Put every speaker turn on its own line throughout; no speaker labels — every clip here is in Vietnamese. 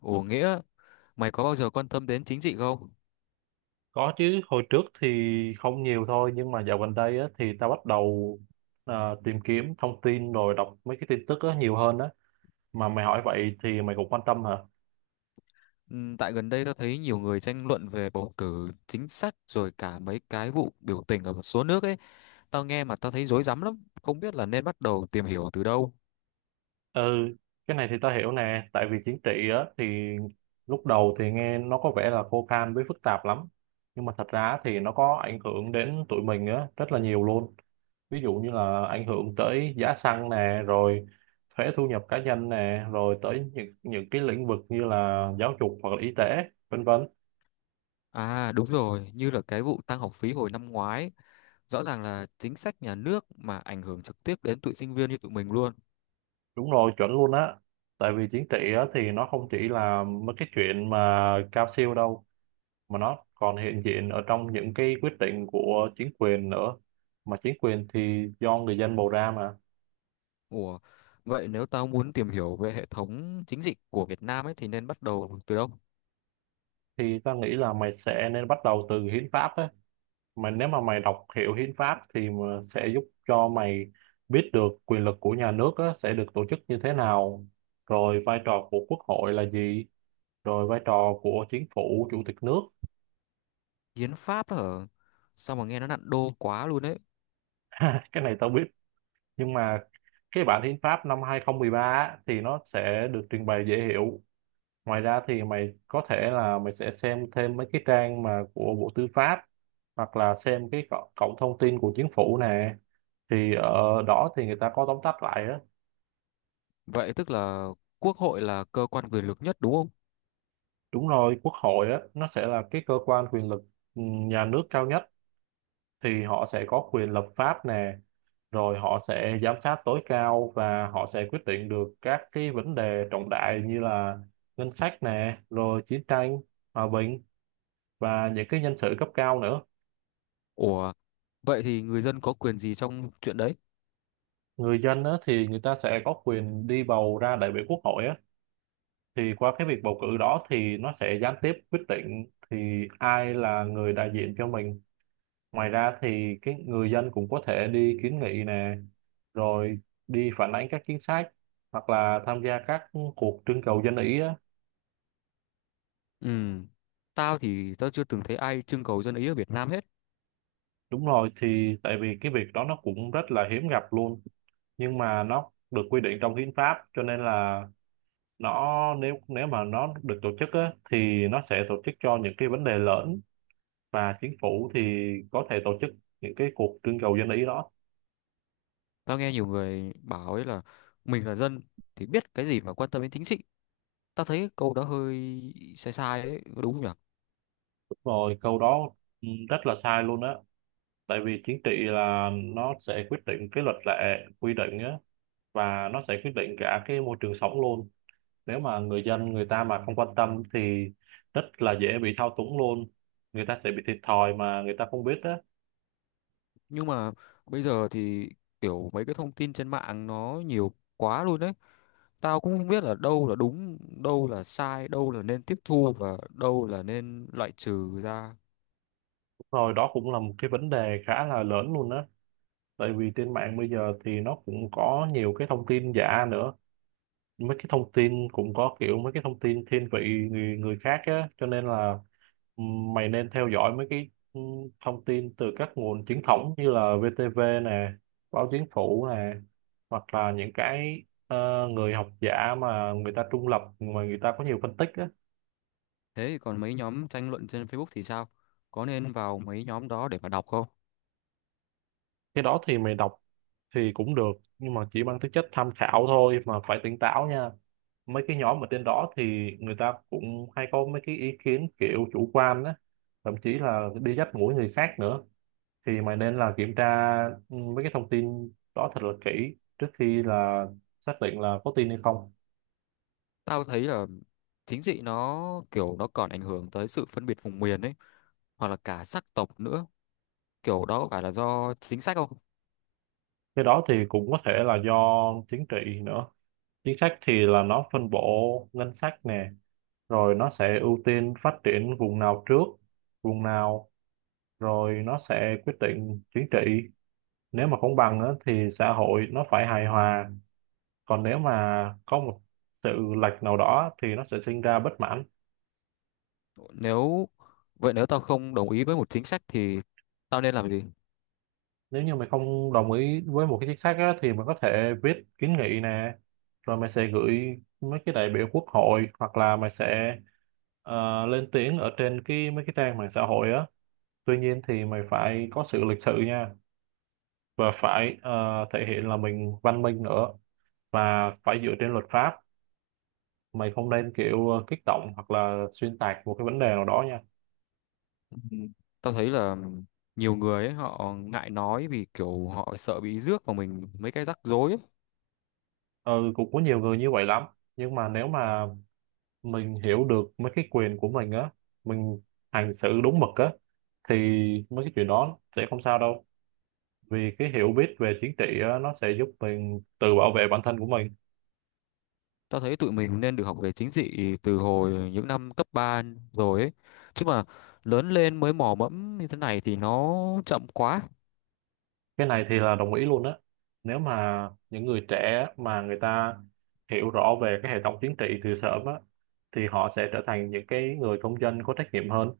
Ủa Nghĩa, mày có bao giờ quan tâm đến chính trị không?
Có chứ, hồi trước thì không nhiều thôi, nhưng mà dạo gần đây á, thì tao bắt đầu tìm kiếm thông tin rồi đọc mấy cái tin tức á, nhiều hơn á. Mà mày hỏi vậy thì mày cũng quan tâm hả?
Tại gần đây tao thấy nhiều người tranh luận về bầu cử chính sách rồi cả mấy cái vụ biểu tình ở một số nước ấy. Tao nghe mà tao thấy rối rắm lắm, không biết là nên bắt đầu tìm hiểu từ đâu.
Ừ, cái này thì tao hiểu nè, tại vì chính trị á, thì lúc đầu thì nghe nó có vẻ là khô khan với phức tạp lắm. Nhưng mà thật ra thì nó có ảnh hưởng đến tụi mình á, rất là nhiều luôn. Ví dụ như là ảnh hưởng tới giá xăng nè, rồi thuế thu nhập cá nhân nè, rồi tới những cái lĩnh vực như là giáo dục hoặc là y tế, vân vân.
À đúng rồi, như là cái vụ tăng học phí hồi năm ngoái, rõ ràng là chính sách nhà nước mà ảnh hưởng trực tiếp đến tụi sinh viên như tụi mình luôn.
Đúng rồi, chuẩn luôn á. Tại vì chính trị á, thì nó không chỉ là mấy cái chuyện mà cao siêu đâu, mà nó còn hiện diện ở trong những cái quyết định của chính quyền nữa, mà chính quyền thì do người dân bầu ra mà.
Ủa, vậy nếu tao muốn tìm hiểu về hệ thống chính trị của Việt Nam ấy thì nên bắt đầu từ đâu?
Thì ta nghĩ là mày sẽ nên bắt đầu từ hiến pháp á. Mà nếu mà mày đọc hiểu hiến pháp thì mà sẽ giúp cho mày biết được quyền lực của nhà nước á, sẽ được tổ chức như thế nào, rồi vai trò của quốc hội là gì, rồi vai trò của chính phủ, chủ tịch nước.
Hiến pháp hả? Sao mà nghe nó nặng đô quá luôn ấy.
Cái này tao biết, nhưng mà cái bản hiến pháp năm 2013 á, thì nó sẽ được trình bày dễ hiểu. Ngoài ra thì mày có thể là mày sẽ xem thêm mấy cái trang mà của Bộ Tư pháp, hoặc là xem cái cổng cổng thông tin của chính phủ nè, thì ở đó thì người ta có tóm tắt lại á.
Vậy tức là quốc hội là cơ quan quyền lực nhất đúng không?
Đúng rồi, quốc hội á, nó sẽ là cái cơ quan quyền lực nhà nước cao nhất. Thì họ sẽ có quyền lập pháp nè, rồi họ sẽ giám sát tối cao và họ sẽ quyết định được các cái vấn đề trọng đại như là ngân sách nè, rồi chiến tranh, hòa bình và những cái nhân sự cấp cao nữa.
Ủa, vậy thì người dân có quyền gì trong chuyện đấy?
Người dân á, thì người ta sẽ có quyền đi bầu ra đại biểu quốc hội á, thì qua cái việc bầu cử đó thì nó sẽ gián tiếp quyết định thì ai là người đại diện cho mình. Ngoài ra thì cái người dân cũng có thể đi kiến nghị nè, rồi đi phản ánh các chính sách hoặc là tham gia các cuộc trưng cầu dân ý á.
Ừ, tao thì tao chưa từng thấy ai trưng cầu dân ý ở Việt Nam hết.
Đúng rồi, thì tại vì cái việc đó nó cũng rất là hiếm gặp luôn, nhưng mà nó được quy định trong hiến pháp, cho nên là nó nếu nếu mà nó được tổ chức á, thì nó sẽ tổ chức cho những cái vấn đề lớn, và chính phủ thì có thể tổ chức những cái cuộc trưng cầu dân ý đó.
Tao nghe nhiều người bảo ấy là mình là dân thì biết cái gì mà quan tâm đến chính trị. Tao thấy câu đó hơi sai sai ấy, có đúng không nhỉ?
Đúng rồi, câu đó rất là sai luôn á. Tại vì chính trị là nó sẽ quyết định cái luật lệ, quy định á, và nó sẽ quyết định cả cái môi trường sống luôn. Nếu mà người dân người ta mà không quan tâm thì rất là dễ bị thao túng luôn, người ta sẽ bị thiệt thòi mà người ta không biết á.
Nhưng mà bây giờ thì kiểu mấy cái thông tin trên mạng nó nhiều quá luôn đấy. Tao cũng không biết là đâu là đúng, đâu là sai, đâu là nên tiếp thu và đâu là nên loại trừ ra.
Rồi đó cũng là một cái vấn đề khá là lớn luôn á. Tại vì trên mạng bây giờ thì nó cũng có nhiều cái thông tin giả nữa, mấy cái thông tin cũng có kiểu mấy cái thông tin thiên vị người người khác á, cho nên là mày nên theo dõi mấy cái thông tin từ các nguồn chính thống như là VTV nè, báo chính phủ nè, hoặc là những cái người học giả mà người ta trung lập mà người ta có nhiều phân tích á.
Thế còn mấy nhóm tranh luận trên Facebook thì sao? Có nên vào mấy nhóm đó để mà đọc không?
Cái đó thì mày đọc thì cũng được, nhưng mà chỉ mang tính chất tham khảo thôi, mà phải tỉnh táo nha. Mấy cái nhóm ở trên đó thì người ta cũng hay có mấy cái ý kiến kiểu chủ quan á, thậm chí là đi dắt mũi người khác nữa. Thì mày nên là kiểm tra mấy cái thông tin đó thật là kỹ trước khi là xác định là có tin hay không.
Tao thấy là chính trị nó kiểu nó còn ảnh hưởng tới sự phân biệt vùng miền ấy, hoặc là cả sắc tộc nữa. Kiểu đó có phải là do chính sách không?
Cái đó thì cũng có thể là do chính trị nữa. Chính sách thì là nó phân bổ ngân sách nè, rồi nó sẽ ưu tiên phát triển vùng nào trước, vùng nào, rồi nó sẽ quyết định chính trị. Nếu mà công bằng á, thì xã hội nó phải hài hòa, còn nếu mà có một sự lệch nào đó thì nó sẽ sinh ra bất mãn.
Nếu vậy nếu tao không đồng ý với một chính sách thì tao nên làm gì?
Nếu như mày không đồng ý với một cái chính sách á, thì mày có thể viết kiến nghị nè, rồi mày sẽ gửi mấy cái đại biểu quốc hội, hoặc là mày sẽ lên tiếng ở trên cái mấy cái trang mạng xã hội á. Tuy nhiên thì mày phải có sự lịch sự nha, và phải thể hiện là mình văn minh nữa, và phải dựa trên luật pháp. Mày không nên kiểu kích động hoặc là xuyên tạc một cái vấn đề nào đó nha.
Ừ, Tao thấy là nhiều người ấy, họ ngại nói vì kiểu họ sợ bị rước vào mình mấy cái rắc rối ấy.
Ừ, cũng có nhiều người như vậy lắm, nhưng mà nếu mà mình hiểu được mấy cái quyền của mình á, mình hành xử đúng mực á, thì mấy cái chuyện đó sẽ không sao đâu, vì cái hiểu biết về chính trị á, nó sẽ giúp mình tự bảo vệ bản thân của mình.
Tao thấy tụi mình nên được học về chính trị từ hồi những năm cấp 3 rồi ấy. Chứ mà lớn lên mới mò mẫm như thế này thì nó chậm quá.
Cái này thì là đồng ý luôn á. Nếu mà những người trẻ mà người ta hiểu rõ về cái hệ thống chính trị từ sớm á, thì họ sẽ trở thành những cái người công dân có trách nhiệm hơn.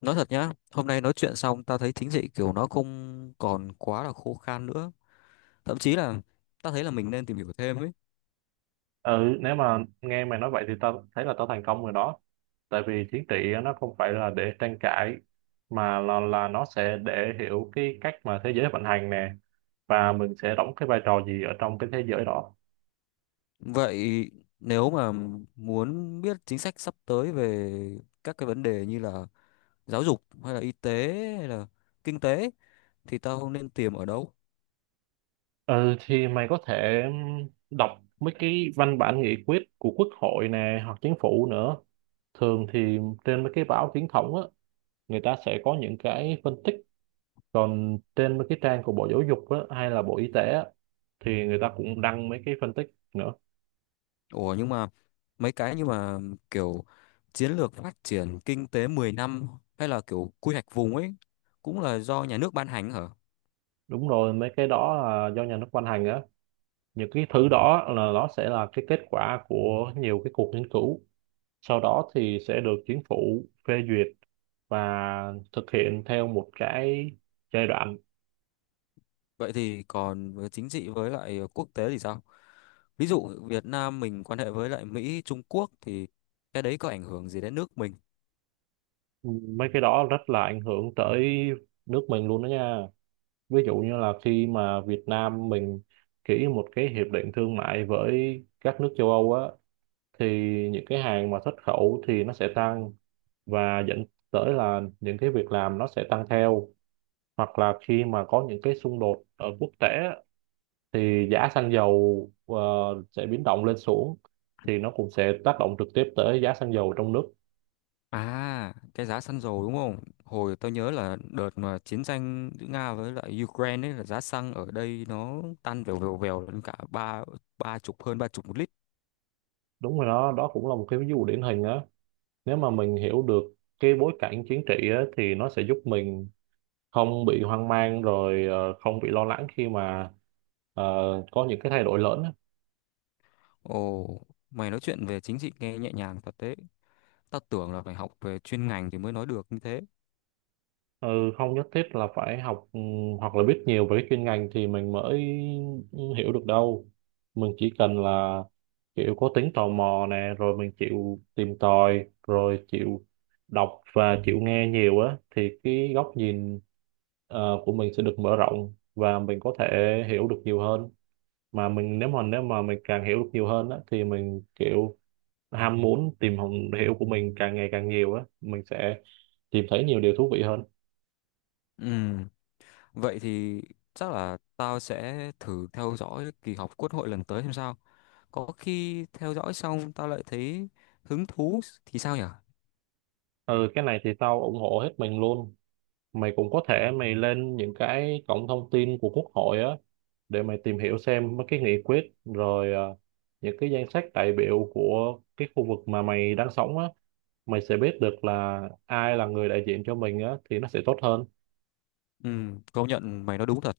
Nói thật nhá, hôm nay nói chuyện xong tao thấy chính trị kiểu nó không còn quá là khô khan nữa. Thậm chí là tao thấy là mình nên tìm hiểu thêm ấy.
Ừ, nếu mà nghe mày nói vậy thì tao thấy là tao thành công rồi đó. Tại vì chính trị nó không phải là để tranh cãi, mà là nó sẽ để hiểu cái cách mà thế giới vận hành nè, và mình sẽ đóng cái vai trò gì ở trong cái thế giới đó.
Vậy nếu mà muốn biết chính sách sắp tới về các cái vấn đề như là giáo dục hay là y tế hay là kinh tế thì tao nên tìm ở đâu?
Ừ, thì mày có thể đọc mấy cái văn bản nghị quyết của quốc hội nè, hoặc chính phủ nữa. Thường thì trên mấy cái báo chính thống á, người ta sẽ có những cái phân tích. Còn trên mấy cái trang của Bộ Giáo dục á, hay là Bộ Y tế á, thì người ta cũng đăng mấy cái phân tích nữa.
Ủa nhưng mà mấy cái như mà kiểu chiến lược phát triển kinh tế 10 năm hay là kiểu quy hoạch vùng ấy cũng là do nhà nước ban hành hả?
Đúng rồi, mấy cái đó là do nhà nước ban hành á. Những cái thứ đó là nó sẽ là cái kết quả của nhiều cái cuộc nghiên cứu, sau đó thì sẽ được chính phủ phê duyệt và thực hiện theo một cái giai đoạn.
Vậy thì còn với chính trị với lại quốc tế thì sao? Ví dụ Việt Nam mình quan hệ với lại Mỹ, Trung Quốc thì cái đấy có ảnh hưởng gì đến nước mình?
Mấy cái đó rất là ảnh hưởng tới nước mình luôn đó nha. Ví dụ như là khi mà Việt Nam mình ký một cái hiệp định thương mại với các nước châu Âu á, thì những cái hàng mà xuất khẩu thì nó sẽ tăng, và dẫn tới là những cái việc làm nó sẽ tăng theo. Hoặc là khi mà có những cái xung đột ở quốc tế á, thì giá xăng dầu sẽ biến động lên xuống, thì nó cũng sẽ tác động trực tiếp tới giá xăng dầu trong nước.
À, cái giá xăng dầu đúng không? Hồi tôi nhớ là đợt mà chiến tranh giữa Nga với lại Ukraine ấy là giá xăng ở đây nó tăng vèo vèo vèo lên cả ba ba chục hơn 30 một lít.
Đúng rồi, đó đó cũng là một cái ví dụ điển hình á. Nếu mà mình hiểu được cái bối cảnh chính trị á, thì nó sẽ giúp mình không bị hoang mang, rồi không bị lo lắng khi mà ờ, có những cái thay đổi lớn á.
Ồ, mày nói chuyện về chính trị nghe nhẹ nhàng thật đấy. Tao tưởng là phải học về chuyên ngành thì mới nói được như thế.
Ừ, không nhất thiết là phải học hoặc là biết nhiều về cái chuyên ngành thì mình mới hiểu được đâu. Mình chỉ cần là kiểu có tính tò mò nè, rồi mình chịu tìm tòi, rồi chịu đọc và chịu nghe nhiều á, thì cái góc nhìn của mình sẽ được mở rộng và mình có thể hiểu được nhiều hơn. Mà mình nếu mà mình càng hiểu được nhiều hơn á thì mình kiểu ham muốn tìm hiểu của mình càng ngày càng nhiều á, mình sẽ tìm thấy nhiều điều thú vị hơn.
Ừ, vậy thì chắc là tao sẽ thử theo dõi kỳ họp quốc hội lần tới xem sao. Có khi theo dõi xong tao lại thấy hứng thú thì sao nhở?
Ừ, cái này thì tao ủng hộ hết mình luôn. Mày cũng có thể mày lên những cái cổng thông tin của Quốc hội á, để mày tìm hiểu xem mấy cái nghị quyết, rồi những cái danh sách đại biểu của cái khu vực mà mày đang sống á, mày sẽ biết được là ai là người đại diện cho mình á, thì nó sẽ tốt hơn.
Ừ, công nhận mày nói đúng thật.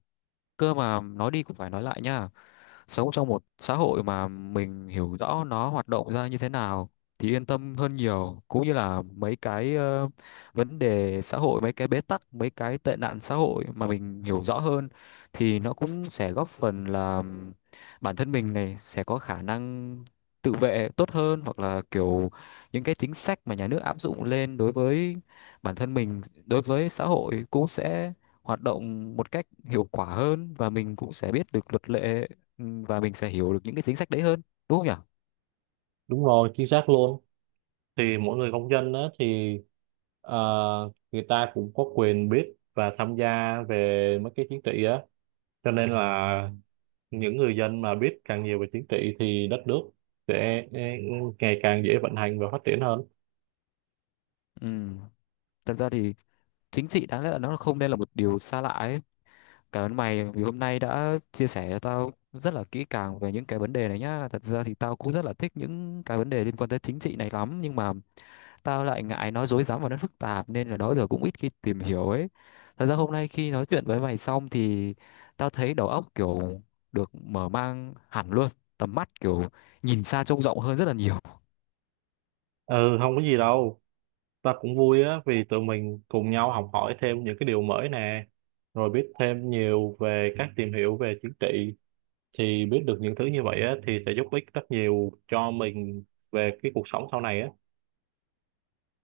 Cơ mà nói đi cũng phải nói lại nhá. Sống trong một xã hội mà mình hiểu rõ nó hoạt động ra như thế nào thì yên tâm hơn nhiều, cũng như là mấy cái vấn đề xã hội, mấy cái bế tắc, mấy cái tệ nạn xã hội mà mình hiểu rõ hơn thì nó cũng sẽ góp phần là bản thân mình này sẽ có khả năng tự vệ tốt hơn, hoặc là kiểu những cái chính sách mà nhà nước áp dụng lên đối với bản thân mình, đối với xã hội cũng sẽ hoạt động một cách hiệu quả hơn, và mình cũng sẽ biết được luật lệ. Ừ, và mình sẽ hiểu được những cái chính sách đấy hơn, đúng không nhỉ?
Đúng rồi, chính xác luôn. Thì mỗi người công dân á thì ờ, người ta cũng có quyền biết và tham gia về mấy cái chính trị á, cho nên là những người dân mà biết càng nhiều về chính trị thì đất nước sẽ ngày càng dễ vận hành và phát triển hơn.
Ừ. Thật ra thì chính trị đáng lẽ là nó không nên là một điều xa lạ ấy. Cảm ơn mày vì hôm nay đã chia sẻ cho tao rất là kỹ càng về những cái vấn đề này nhá. Thật ra thì tao cũng rất là thích những cái vấn đề liên quan tới chính trị này lắm, nhưng mà tao lại ngại nó rối rắm và nó phức tạp nên là đó giờ cũng ít khi tìm hiểu ấy. Thật ra hôm nay khi nói chuyện với mày xong thì tao thấy đầu óc kiểu được mở mang hẳn luôn, tầm mắt kiểu nhìn xa trông rộng hơn rất là nhiều.
Ừ, không có gì đâu. Ta cũng vui á, vì tụi mình cùng nhau học hỏi thêm những cái điều mới nè, rồi biết thêm nhiều về các tìm hiểu về chính trị. Thì biết được những thứ như vậy á thì sẽ giúp ích rất nhiều cho mình về cái cuộc sống sau này á.